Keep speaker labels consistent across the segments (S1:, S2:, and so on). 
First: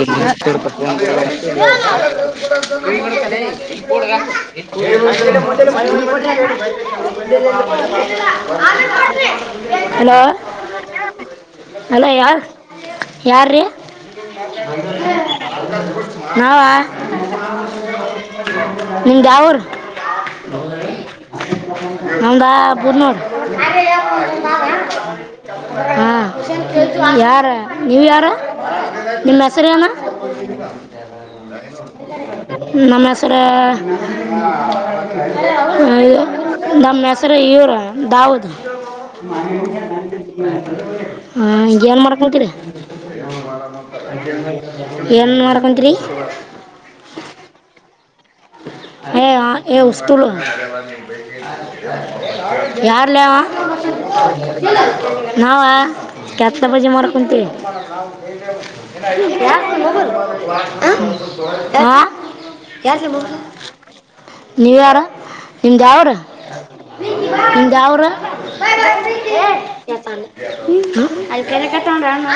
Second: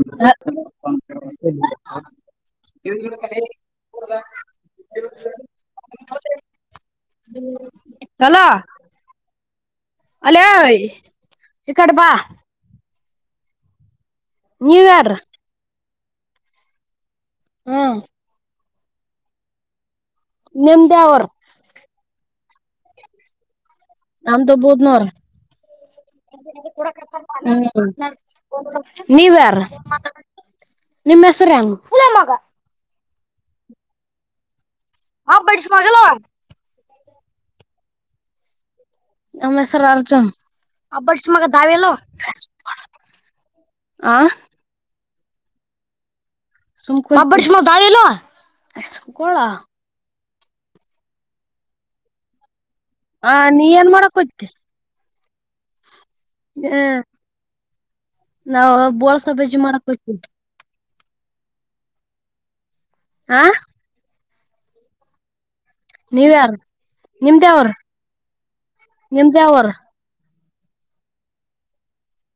S1: Hello
S2: hello hello ಅಲೇ ಈ ಕಡೆ
S1: ಹಲೋ
S2: ಬಾ
S1: ಯಾರ ಯಾರು ರೀ
S2: ನ್ಯೂ ಯಾರ್
S1: ನಾವಾ
S2: ಹೂ
S1: ನಿಂದ ಯಾವುರು
S2: ನಿಮ್ಮದ ಯಾವುರ
S1: ನಮ್ಮದಾ ಆ ಬೂದನೂರ
S2: ನಮ್ಮದು ಬೂದನೂರ
S1: ಹಾಂ ಯಾರ ನೀವು ಯಾರು
S2: ನೀವು
S1: ನಿಮ್ಮ
S2: ಯಾರ್
S1: ಹೆಸರೇನು
S2: ನಿಮ್ಮ ಹೆಸರ ಏನು
S1: ಹೆಸರ ನಮ್ಮ ಹೆಸರ ಈಥರ ಇವರು ದಾವುದ್
S2: ನಮ್ಮ ಹೆಸರು ಅರ್ಜುನ್
S1: ಹ ಹಿಗೆನ್ ಏನ್ ಮಾಡಾಕತ್ತೀರಿ ಅ
S2: ಆ
S1: ಏನ ಮಾಡೆಕೆಂತಿರಿ
S2: ಅಬ್ಬರ್ಷ ಮಗ ದಾವು ಇಲ್ಲ
S1: ಹ ಹ ಎವ ಸುಳ್ಳ ಯಾರಲೇ
S2: ಆ
S1: ಅವಾ
S2: ನೀ ಏನ್ ಮಾಡಕೋತಿ
S1: ನಾವಾ ಕೆತ್ತ ಬಜೆ
S2: ಹ್ಮ
S1: ಮಾಡಕಂತಿವಿ
S2: ನಾವ್ ಬೋಳ್ಸ ಬಜ್ಜಿ ಮಾಡಕ್ ಹೋಗ್ತೀವಿ
S1: ಹ ಯಾ
S2: ಹ್ಯಾ
S1: ನೀವು ಯಾರ ನಿಮ್ದ ಯಾವೂರ
S2: ನೀವ್ಯಾರ ನಿಮ್ದ ಯಾವರು
S1: ನಿಮ್ಮ ಯಾವೂರ
S2: ನಿಮ್ದ ಯಾವರು
S1: ಅಲ್ಲಿ ಕರೆತಳ ನೋಡು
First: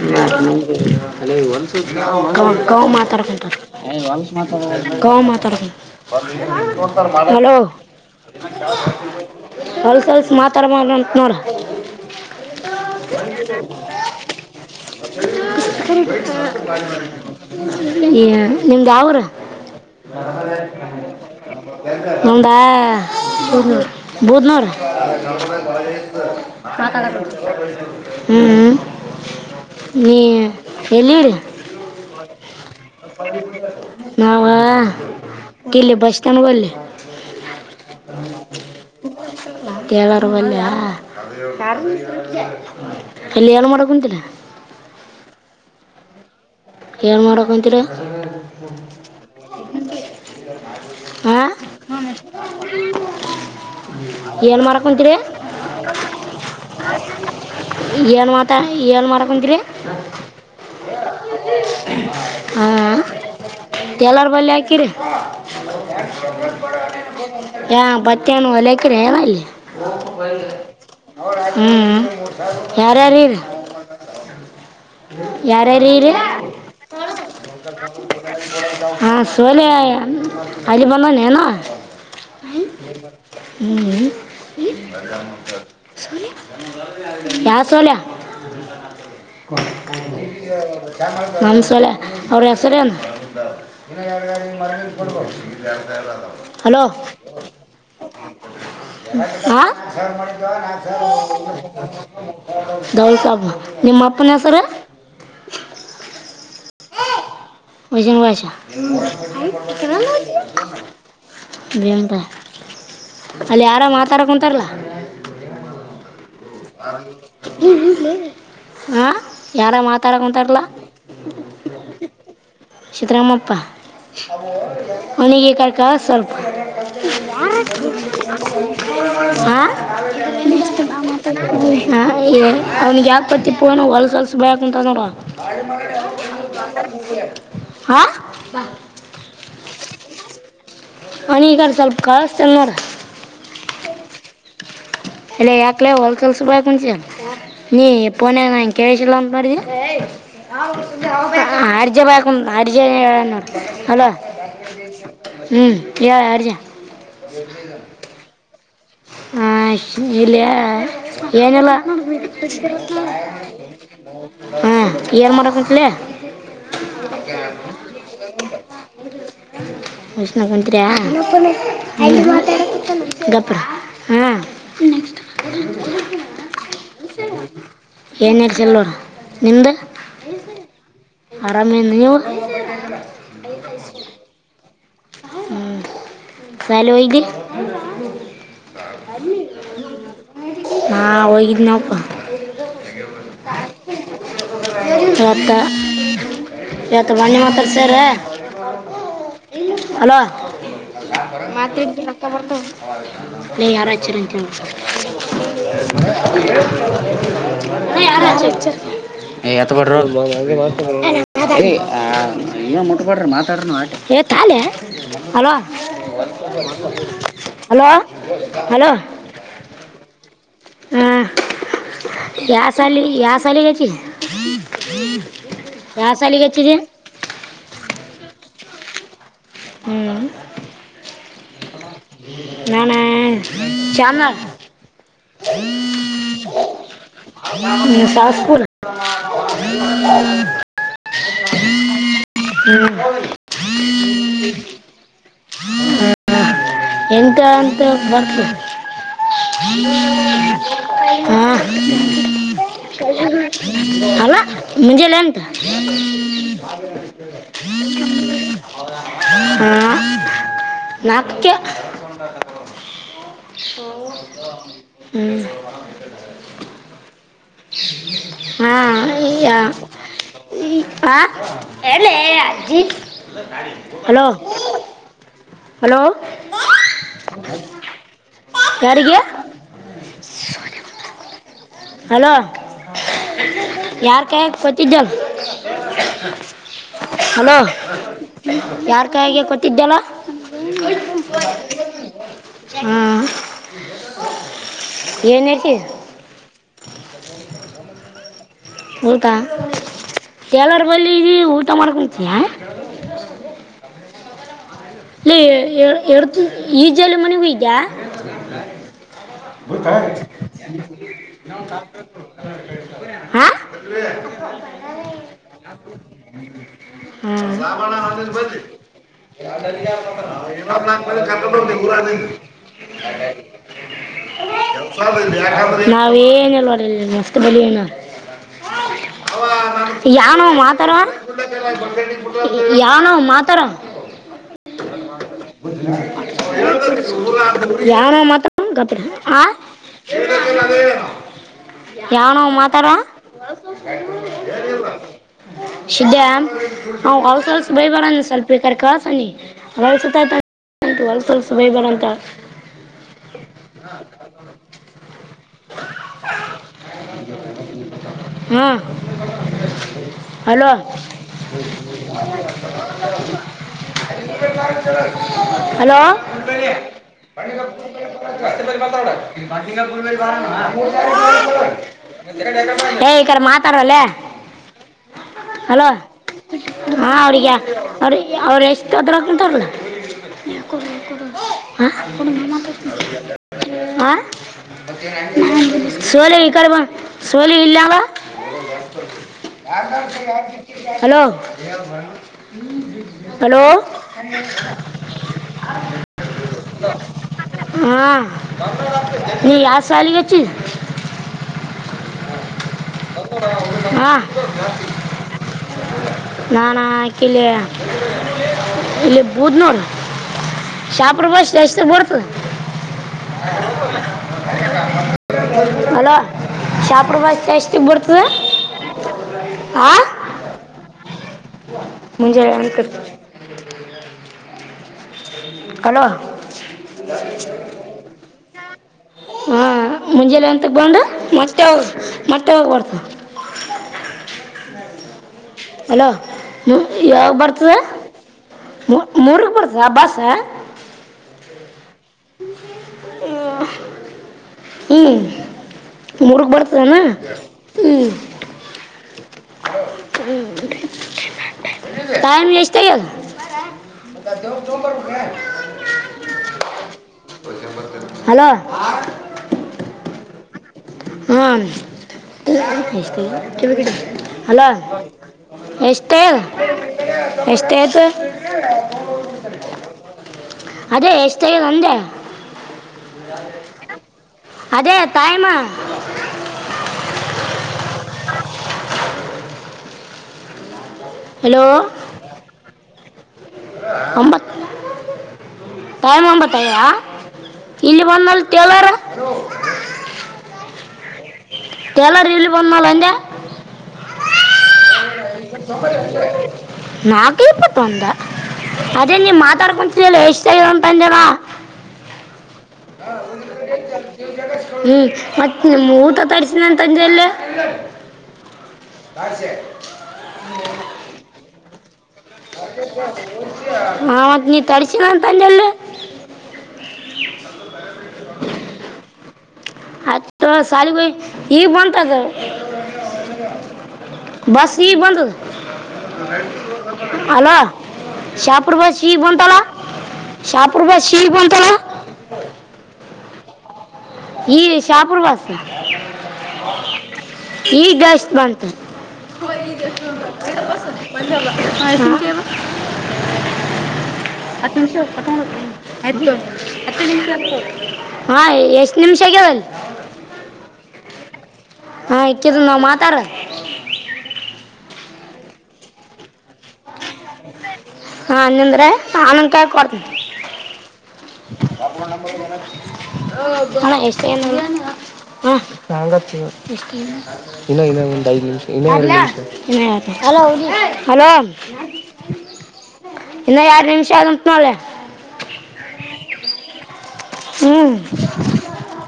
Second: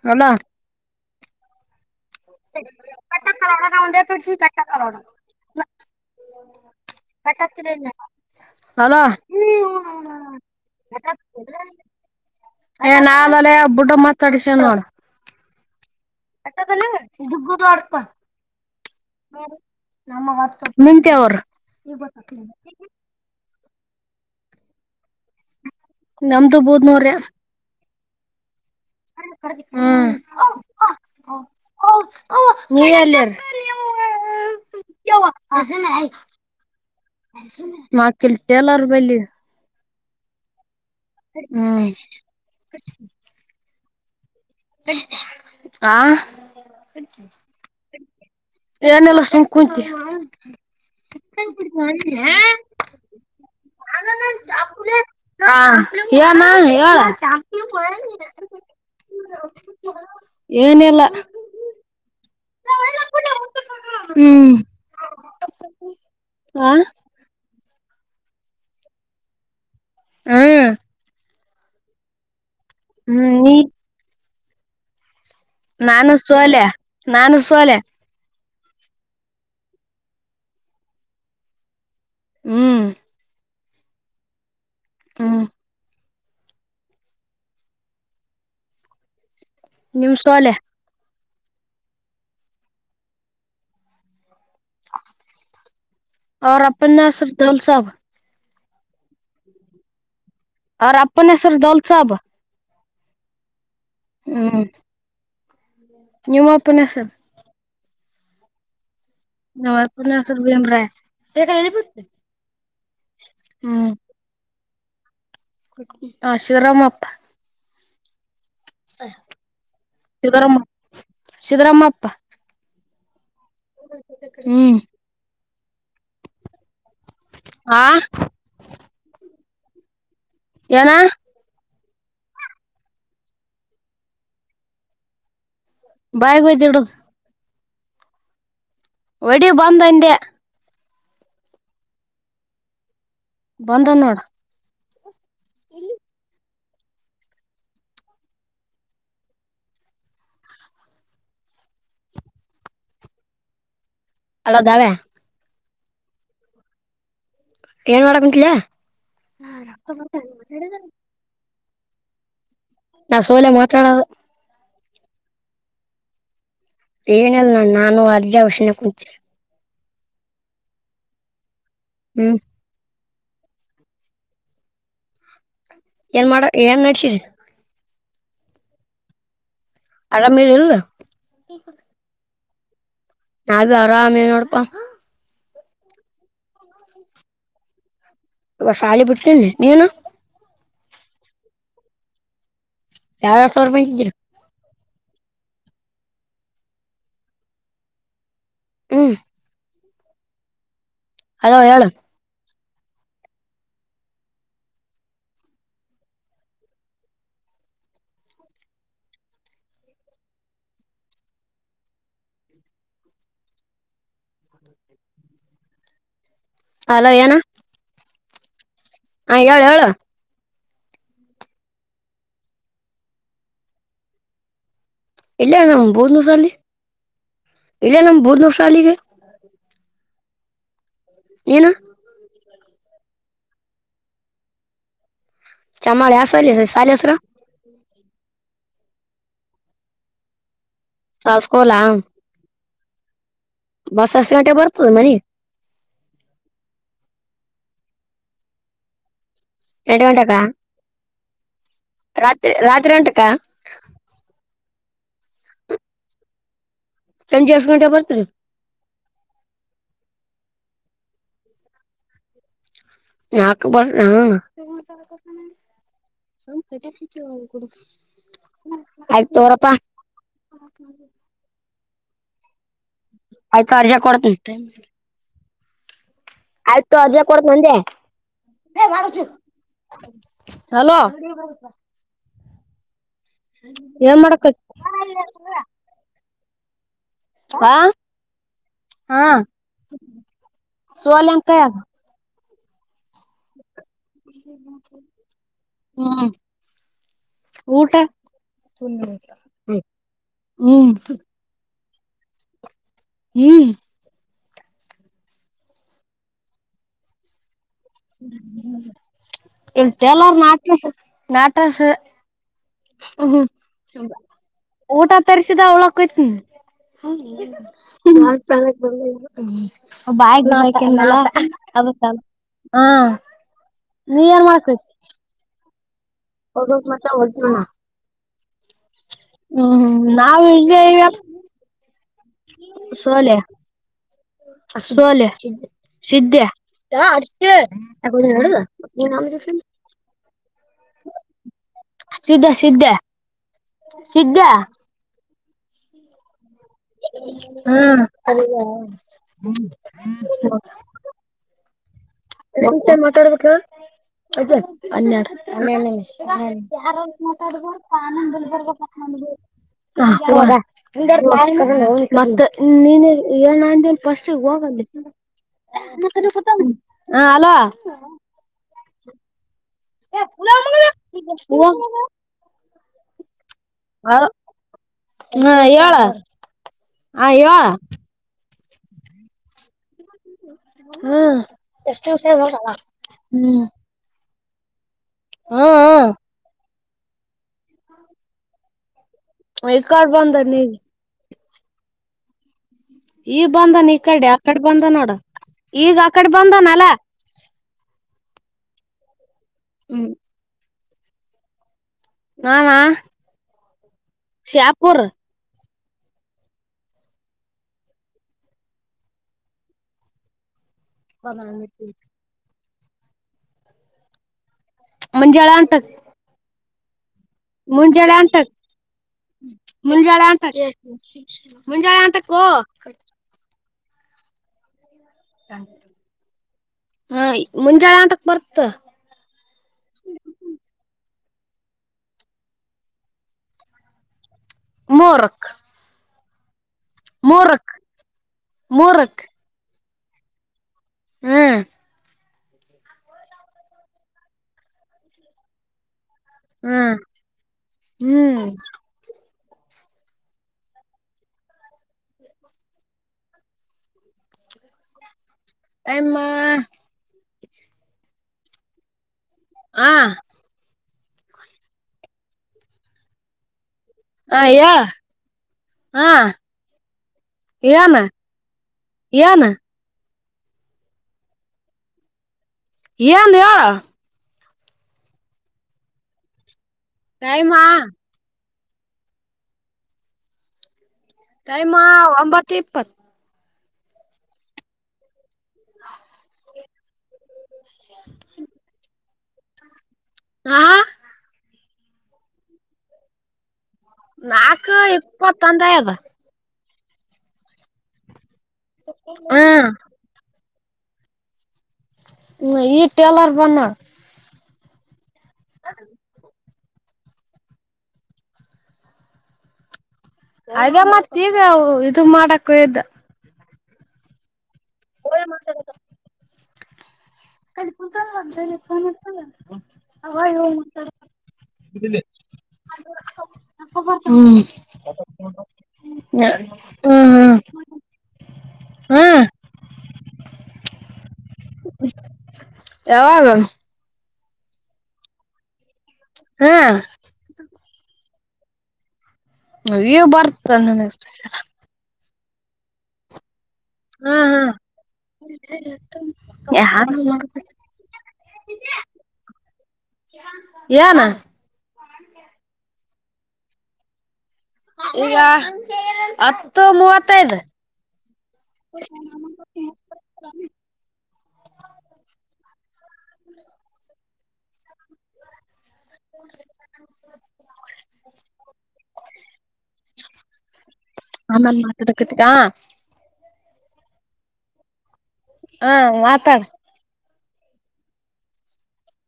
S1: ಹ
S2: ಅಲೋ
S1: ಹಲೋ ಹಲೋ ಕಂವ ಕಂವ ಮಾತಾಡ್ಕತನ ಕೆಂವ ಮಾತಾಡಕತ್ತಾನ ಹಲೋ
S2: ಅಲೋ
S1: ಹೊಲ್ಸ ಹೋಲ್ಸ ಮಾತಾಡಬಾರದು ಅಂತ ನೋಡು
S2: ಏ ನಾಲಲೆ ಬುಡ್ಡ ಮಾತಾಡಿಸ ನೋಡ
S1: ಬುಡು ಈ ಯ ನಿಮ್ಮದು ಯಾವುರ
S2: ನಿಮ್ದ ಯಾವರು
S1: ನಮ್ಮದಾ ಬೂದನೂರ
S2: ನಮ್ದು ಬೂದ್ನೂರ
S1: ಮಾತಾಡಕತ್ತಿನಿ ಹೂ ಹೂ ನೀ ಎಲ್ಲಿರಿ
S2: ಅವ್ವ ಅವ್ವ ನೀವೆಲ್ಲಿ ರೀ
S1: ನಾವು
S2: ಯವ್ವ
S1: ಇಲ್ಲಿ ಬಸ್ ಸ್ಟ್ಯಾಂಡ್ ಬಲ್ಲಿ
S2: ಮತ್ತ ಇಲ್ಲಿ ಟೈಲರ್ ಬಲ್ಲಿ
S1: ಕೇಳರ್ ಬಲ್ಯಾ ಯಾರ್
S2: ಹ್ಮ್
S1: ಅಲ್ಲಿ ಏನ್ ಮಾಡಕುಂತಿರಿ ಡ
S2: ಹಾ
S1: ಏನು ಮಾಡಕೊಂತೀರ
S2: ಏನಿಲ್ಲ ಸುಮ್ಮ್ ಕುಂತೀನಿ ಕೈ
S1: ಹಾಂ
S2: ಬಿಡು ಏ ಅಮ್ಮ ನನ್
S1: ಏನು
S2: ಚಪ್ಲಿ
S1: ಮಾಡಕೊಂತೀರಿ
S2: ಹಾ ಏನಾ ಹೇಳು ಅಮ್ಮ ನನ್ ಚಪ್ಲಿ
S1: ಏನು ಮಾತಾ ಏನು
S2: ಹಾ
S1: [unintelligible]
S2: ಏನಿಲ್ಲ
S1: ಹ್ಮ ಹಾ ಟೇಲರ್ ಬಲ್ಲಿ
S2: ಹ್ಮ್
S1: ಹಾಕಿರಿ
S2: ಆ
S1: ಯಾ ಮತ್ತೆನು ಹೋಲೇ ಹಾಕಿರಾ ಏನ್ ಅಲ್ಲಿ [unintelligible]
S2: ಹ್ಮ್
S1: ಹ್ಮ್ ಹ್ಮ್ಮ್ ಯಾರ ಯಾರ
S2: ಹ್ಮ್
S1: ಇರೀ
S2: ನೀ ನಾನು ಸೊಲ್ಯಾ ನಾನು ಸೊಲ್ಯಾ
S1: ಹಾ ಸೊಲ್ಯಾ ಅಲ್ಲಿ ಬಂದಾನ ಏನು ಹ್ಮ್ ಹ್ಮ್
S2: ಹ್ಮ್
S1: ಯಾರ ಸೊಲ್ಯಾ
S2: ನಿಮ್ ಸೋಲೆ
S1: [unintelligible] ನಮ್ ಸೊಲ್ಯಾ ಅವರು ಹೆಸರೇನ್
S2: ಅವ್ರ
S1: ಹಲೋ
S2: ಅಪ್ಪನ ಹೆಸರು ದೌಲ್ ಸಾಬ್
S1: ಆ [unintelligible]
S2: ಅವ್ರ ಅಪ್ಪನ ಹೆಸರು ದೌಲ್ ಸಾಬ್
S1: ದೋಲ್ ಸಾಬ್ ನಿಮ್ ಅಪ್ಪನ ಹೆಸರು
S2: ಹ್ಮ್ ನಿಮ್ಮ ಅಪ್ಪನ ಹೆಸರು
S1: ವಜನ್ ಬಾಷಾ
S2: ನಮ್ಮ ಅಪ್ಪನ ಹೆಸರು ಭೀಮ್ರಾಯ
S1: ಅಲ್ಲಿ ಯಾರ
S2: ಹ್ಮ್
S1: ಮಾತಾಡ ಕುಂತಾರಲ್ಲಾ
S2: [unintelligible] ಶಿವರಾಮಪ್ಪ
S1: ಹ್ಮ್ ಹ್ಮ ಹ್ಮ ಹಾ ಯಾರ
S2: ಸಿದ್ದರಾಮ
S1: ಮಾತಾಡಕುಂತಾರಲ
S2: ಸಿದ್ದರಾಮಪ್ಪ
S1: ಸಿದ್ರಾಮಪ್ಪ
S2: ಹ್ಮ್
S1: ಅವನಿಗೆ ಕ ಕ ಸ್ವಲ್ಪ
S2: ಆ
S1: [unintelligible] ಆಾ
S2: ಏನ
S1: ಹಂ ಏ ಅವನಿಗೆ ಯಾಕೆ ಪತಿ ಪನು ಹೊಲ್ಸಲ್ಸ ಬಯಕ ಅಂತ ನೋಡ ಅಳ
S2: ಬಾಯಿಗೆ ಒಯ್ದಿಡದು
S1: ಹಾ
S2: ವಡಿ ಬಂದಂಡ
S1: ಅ ಈಗಡೆ ಸ್ವಲ್ಪ ಕಳಸ್ತನ
S2: ಬಂದ ನೋಡ
S1: ಇಲ್ಲ ಯಾಕಲ ಹೋಲ್ಸೇಲ್ಸ್ ಬಾಯ್ಕಂ ಸ ನೀ ಪೋನ ಎಂಕಷಲ್ಲ ಅ ಮಾಡಿದೆ ಆಡ್ಜೆ ಬಾಯ್ಕಂ ಆಡಜೆ ಹೇಳ ಅಲ
S2: ಅಲೋ ದಾವ್ಯಾ
S1: ಾ ಹ್ಞೂ ಕ ಹಲ ಹ ರಜ
S2: ಏನ್ ಮಾಡಕ್ ಮಂತ್ಲಯಾ ಹಾ ರ
S1: ಏನಲ್ಲ
S2: ಸೋಲೆ ಮಾತಾಡೋದು
S1: ಹಾ ಇಯರ್ ಮಾಡರಕಲೆ
S2: ಏನಲ್ ನ ನಾನು ಅರ್ಜಿ ಷಣೆ ಕೂತ
S1: ಮಷಿನಂದ್ರ ಹ
S2: ಹ್ಮ್
S1: ಗಪ್ಪರ ಹ್ಮ್
S2: ಏನ್ ಮಾಡ ಏನ್ ನಡಸಿರಿ
S1: ಏನ್ ಹೇಳ್ಸಲ್ಲೋರು ನಿ್ದ
S2: ಆರಾಮ ಇಲ್
S1: ಆರಾಮೇ ನೀವು ಹ
S2: ಅದು ಆರಾಮೇ ನೋಡಪಾ
S1: ಹ್ಮ ಸಾಲೋಯಗೆ
S2: ಇವ ಶಾಲೆ ಬಿಡ್ತೀನಿ ನೀನು
S1: ಹಾ ಒಗಿನಪ್ಪ
S2: ಯಾವರಡ್ ಸಾವಿರ ರೂಪಾಯಿಗಿದರು
S1: ಯ ಯತ ಬರ್ಣ ಮಾತ ಸೇರೆ
S2: ಹ್ಮ್
S1: ಇ ಅಲೋ
S2: ಅಲೋ
S1: ಮತ್ತು
S2: ಹೇಳು
S1: ಹಕ್ಕ ಬರ್ತ ಯಾರ ಮಾತಾ ಹಲೋ
S2: ಅಲೋ ಏನ
S1: ಹಲೋ ಹ್ಣ [unintelligible]
S2: ಹಾ ಹೇಳ ಹೇಳು
S1: ಹಾ ಯ ಸಲಿ ಯ ಸಲಿಗಚ
S2: ಇಲ್ಲ ನಮ ಬೂರ್ನೂ ಸಾಲ ಇಲ್ಲ ನಮ್ ಬೂರ್ನೂರ್ ಸಾಲಿಗೆ ಹ
S1: ಹ್ಮ್
S2: ಏನ
S1: ನಾನ ಚಾಮನಾಳ
S2: ಚಮಾಳೆ ಹಸಾಲಸ ಶಾಲ ಹಸರು
S1: ಬಾಸ್ಪುರ್
S2: ಸಸ್ಕೋಲಾ
S1: ಹ್ಮ
S2: ಬಸ್ ಗಂಟೆ ಬರ್ತದೆ ಮನಿ
S1: ಎಂತ ಅಂತ ಬರ್ತ
S2: ಎಂಟು ಗಂಟೆಗ
S1: ಹಾಂ
S2: ರಾತ್ರಿ ರಾತ್ರಿ ಎಂಟುಗಂಟೆಕ್ಕ
S1: ಮುೆ ಲನ್ಂತ
S2: ಸಂಜೆಷ್ಟಎಂಟುಗಾಂತೇಕಬರ್ತ
S1: ನಾಕ ಅೊಂಡ
S2: ನಾಲ್ಕು ಬರ್
S1: ಹ ಹಾ
S2: ಆಯ್ತ್ ತೋರಪ್ಪಾ
S1: ಈ ಹ ಅ ಅಜಿಪ್
S2: ಆಯ್ತು ಅರ್ಜ ಕೊಡ್ತಂತೆ
S1: ಹಲೋ
S2: ಆಯ್ತು ಅರ್ಜ ಕೊಡ ನಂದೆೋ
S1: ಯಾರಿಗೆ ಹಲೋ ಯಾರ ಕ ಕೊತ್ತಿದ್ದಲ್ ಹಲೋ
S2: ಹಾ
S1: ಯಾರ್ ಕಾಯಿಗೆ ಕೊತಿದ್ದ್ಯಲ್ಲ
S2: ಸಲ್ಂಂತಯಾಗ
S1: ಹ್ಮ್
S2: ಹ್ಮ್ ಊಟ
S1: ಊಟಾ ಕೆಲರ
S2: ಹ್ಮ್
S1: ಬಲ್ಲಿ ಇದಊ ಮತ್ತ ಮಾಡಡ್ಕಚ ಹಾ
S2: ಹ್ಮ್
S1: ಇಲ್ಲ ಎ ಈಜಾಲ ಮನೆ ಹೂ ಇದ್ದಾ
S2: ಹ್ಮ್ ಹ್ಮ್
S1: ಬೂತ ನ
S2: ಊಟ ತಸಿದ ಅವಳಯ್ತ
S1: ಹ್ಮ್. ಎಸ ಬ [unintelligible] ನಾವಏನುಲ್ವಾಡಲ್ಲಿ ಮಸ್ತ್ ಬಲಿಯಣ
S2: ಹ್ಮ್ ಹ್ಮ್
S1: ಯಾನೋ
S2: ನಾವ್ ಇಲ್ಲೇ
S1: ಮಾತರ
S2: ಇವ್
S1: [unintelligible] ಯಾನೋ
S2: ಸೋಲೆ
S1: ಮಾತರ
S2: ಸೋಲೆ ಸಿದ್ದೆ
S1: ಯಾನೋ ಮಾತರ ಗತ್ರ
S2: ಫ [inaudible]
S1: ಯಾವನೋ
S2: ಸಿದ್ಧ ಸಿದ್ಧ
S1: ಮಾತಾರ
S2: ಸಿದ್ದ
S1: ಸಿದ್ದಯ ಹ ಹೊ ಸಲ್ಸ ಹೊಲಸ್ ಬೈ
S2: ಹ್ಮ್
S1: ಬರ ಸ್ವಲ್ಪೇಕ ಕಸಣ ಹೊ ಸಲ್ಸ ಬೈ ಬಾರ
S2: ಮಾತಾಡ್ಬೇಕ [unintelligible] ಹೆಡು
S1: ಹ್ಞೂ ಹಲೋ
S2: ಮತ್ತ ನೀನ್ ಏನ್ ಅಂದೆಲಾ ಫಸ್ಟ್ ಹೋಗ ಅಂದೆ
S1: ಸ್ಸ್ [unintelligible] ಇ [inaudible] ಸಿಂಗಾು ಬ
S2: ಹೋಗ್
S1: [unintelligible] ಹ ಈ ಮಾತ್ರ [inaudible]
S2: ಹಾ
S1: ಹಲೋ
S2: ಹೇಳ
S1: ಹಾ ಅವ್ರಿಗೆ ಅವ್ರ ಅವ್್ರ ಎಷ್ಟುದ್ರಂತಾರಲ್ಲ
S2: ಹ್ಮ್ ಹ್ಮ್
S1: ಆ ಸೋಲೆ ಈ ಕಡೆ ಬಾ ಸೋಲೆ ಇಲ್ಲಾಲ್ಲ
S2: ಈ ಕಡೆ ಬಂದನ್
S1: ಹಲೋ [inaudible]
S2: ಈಗ
S1: ಹಲೋ
S2: ಬಂದನ ಈ ಕಡೆ ಆಕಡೆ ಬಂದ ನೋಡ ಈಗ ಆಕಡೆ ಬಂದನ ಅಲ
S1: ಹ ನ ಆತ [unintelligible] ನೀ ಯಾರ
S2: ಹ್ಮ್
S1: ಸಾಲಿಗಚ್ಚಿ
S2: ನಾಮಾ
S1: ಹಾ [unintelligible] ನಾನಾ ಆಕಲ ಇಲ್ಲಿ ಬೂದ್ ನೋಡ ಶಾಪ್ರಭಾಷ ಎಷ್ಟ ಬರ್ತ
S2: ಮುಂಜಾಳೆ ಅಂಟಕ್
S1: ಹ [unintelligible] ಹಲೋ ಶತ್
S2: ಮುಂಜಾಳೆ ಅಂತ
S1: ಆ
S2: ಮುಂಜಾಳೆ ಅಂತ ಮುಂಜಾಳೆ ಅಂಂತಕ್ಕು
S1: ಮುಂಜಾನೆ ಅಂತ ಹಲೋ
S2: ಹ ಮುಂಜಾಳೆ ಅಂಟಕ್ ಬರ್ತ
S1: ಹಾ ಮುಂಜೆಲ್ಲ ಎಂತ ಬಂಡ ಮತ್ತೆ ಹೋಗ ಮೊತ್ತೆ ಹೋಗ್ಬರ್ತ
S2: ಮೂರಕ್
S1: ಅಲೋ ಯಾವಾಗ ಬರ್ತದ
S2: ಮೂರಕ್ ಮೂರಕ್
S1: ಮೂರ್ ಬರ್ತದೆ ರಬ ಸ
S2: ಹ್ಮ್
S1: ಹ್ಮ ಹ್ಮ್ ಮುರ್ಗ ಬರ್ತದಾನ
S2: ಹ್ಮ್
S1: ಹ್ಮ್ ಟಮ ಎಷ್ಟತೇ
S2: ಆಮ್ಮ
S1: ಹಲೋ
S2: ಹಾ
S1: ಹಾ ಕೆ ಕಡೆ
S2: ಹ ಹೇಳ
S1: ಹಲೋ
S2: ಹ
S1: ಎಷ್ಟ್ಟೇ ಎಷ್ಟ್ಟೇ
S2: ಏನ್ ಏನ್
S1: ಅದೇ ಯಷ್ಟತೆಗೆ ನಂದ
S2: ಏ ಅಂದಯ
S1: ಅದೇ ತಾಯಮ
S2: ೈಮ ಟೈಮ್ ಒಂಬತ್ತು ಇಪ್ಪತ್ತು
S1: ಒಂಬತ್ ಟೈಮ ಒಂಬತ್ತಯಾ ಇಿಲಿ ಬಂದಲ್ಲಿಟಲರ ಹ
S2: ಹಾ
S1: ಟೇಲರ್ ಎಲ್ಲಿ ಬಂದನಲ್ಲ ಅಂದೆ
S2: ನಾಕ ಇಪ್ಪತ್ತಂದ
S1: ಬ
S2: ಅದ
S1: ತ ನಾಾಗ ಇಪ್ಪತ್ ಒಂದ ಅದೇ ನೀ್
S2: ಹ್ಮ
S1: ಮಾತಾಡ್ಕೊಂತ ಎಷ್ಟ ಚಗ ಪಂಜಮ್ಮ
S2: ಹ್ಮ ಈ ಟೇಲರ್ ಬಂದ
S1: [unintelligible] ಹ್ಮ್ ಮತ್ತೆ ನಿಮ್ಮ ಊಟ ತರಿಸಸಿದಂತ ಪತಂಜಲಿ ಹಾ ಸ
S2: ಅದ ಮತ್ತೆ ಈವು ದು ಮಾಡ
S1: ಅದ ಹ ಮತ್ತ ನೀ ತರ್ಸಿನಂತಂದೆಲ್ಲ
S2: ಅದ ಹದ ಹದ ಇ
S1: ಆ ಸಾಲಿಬ ಈಗ ಬಂತದ
S2: ಹ್ಮ್ ಹ್ಮ್
S1: ಬಸ್ ಈಗ ಬಂತ
S2: ಹ್ಮ್
S1: ಅಲ ಶಾಪುರ್ ಬೀಗ್
S2: ಹ್ಮ್
S1: ಬಂತಲ್ಲ ಶಾಪರ್ ಬೀಗ್ ಬಂತಲ್ಲ ಹೌ
S2: ಹ
S1: ಈ ಶಾಪುರ್ ವಾಸ
S2: ಹ್ಮ್
S1: ಈ ಡ್ಯಾಸ್ಟ್ ಬಂತು
S2: ಈ ಬರ್ತ
S1: ಹ ಬ
S2: ನನಗೆ
S1: ಪಂಡ್
S2: ಹ್ಮ್
S1: ಹತ್ತು ನಿಮಿ ಹತ್ತು
S2: ಹ್ಮ್
S1: ನಿ ಹಾ ಎಷ್ಟ ನಿಮ್ಷಗಲ್
S2: ಏನ
S1: ಹಾ ಇಕ್ಕಿದ ನಾವ್ ಮಾತಾರ
S2: ಈಗ ಮೂವತ್ತೈದು
S1: ಹಾಂದ್ರೆ ಆನಂದ ಕಾಯ ಕೊಡ್ತೀನಿ ಹ ಎಷ್ಟ ಏನು ಹ್ಮ ಂಗ
S2: ಹ
S1: ಇನ್ನ ಯಾರು ನಿಮಿಷ ಆಗತನಲ್ಲ
S2: ಹಾ ಮಾತಾಡ್
S1: ಹ್ಮ್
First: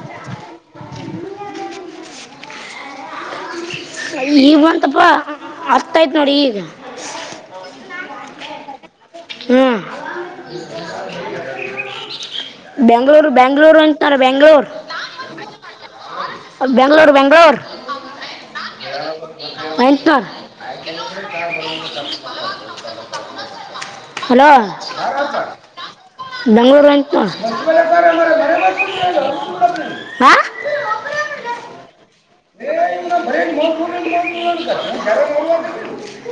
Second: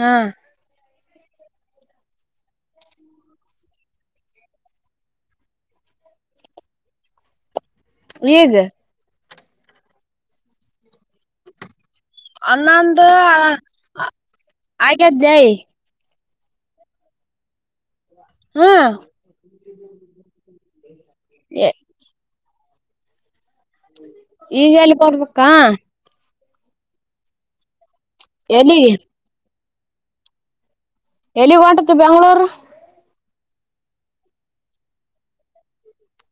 S2: ಹಾ
S1: ಈಗ ಬಂತಪ್ಪ ಅತ್ತಯತ್ ನೋಡಿ ಈಗ
S2: ಈಗ
S1: ಹ್ಮ
S2: ಅನಂದ
S1: ಬೆಂಗಳೂರು
S2: ಆಗೆ ಜೈ
S1: ಬೆಂಗಳೂರು ಬೆಂಗಗಳೂರ್
S2: ಹ್ಮ್
S1: ಮಟ
S2: ಈಗ ಎಲ್ಲಿ ಬರ್ಬೇಕಾ
S1: ಬೆಂಂಗಗಳೂಂಪ್ಪ
S2: ಎಲ್ಲಿ
S1: ಹ
S2: ಎಲ್ಲಿಗ ಹೊಂಟ ಬೆಂಗ್ಳೂರ್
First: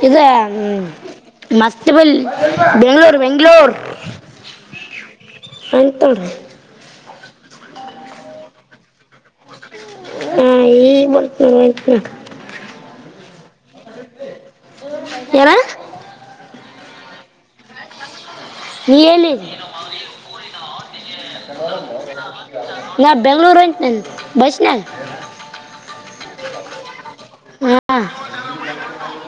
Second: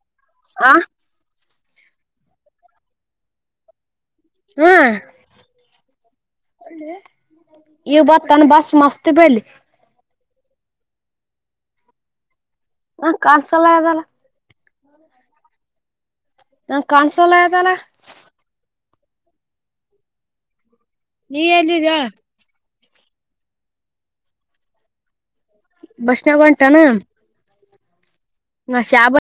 S1: [unintelligible] ಇದೆ
S2: ಆ
S1: ಹ್ಮ್ ಮಸ್ತ್ ಬಲ್ ಬೆಂಗ್ಗಳೂರು ಬೆಂಗ್ಗಳೂರು
S2: ಹ್ಮ
S1: ನೋಡ್ರಿ
S2: ಇ ಬರ್ತಾನ ಬಸ್ ಮಸ್ತ್ ಮ ಬಲ್ಲಿ
S1: ಹಾ ಈ ಬತನ ಬತ
S2: ಸಲ ಇದದಲ್ಲ
S1: ಯಾರ
S2: ಹ ಕಾಣಸಲ ಆಯತಲ್ಲ
S1: ನಿ ಎಲ್ಲಿ
S2: ನೀ ಎಲ್ಲಿದ್ದೆ ಹೇಳ
S1: ನಾ ಬೆಂಗಳೂರು ಹೋಟಿನಿ ಬಸ್ ನ್ಯಾಗ
S2: ಬಸ್ಣಾಗ ಹೋಟಾನ
S1: ಹಾ
S2: ನ ಶ್ಯಾ ಬ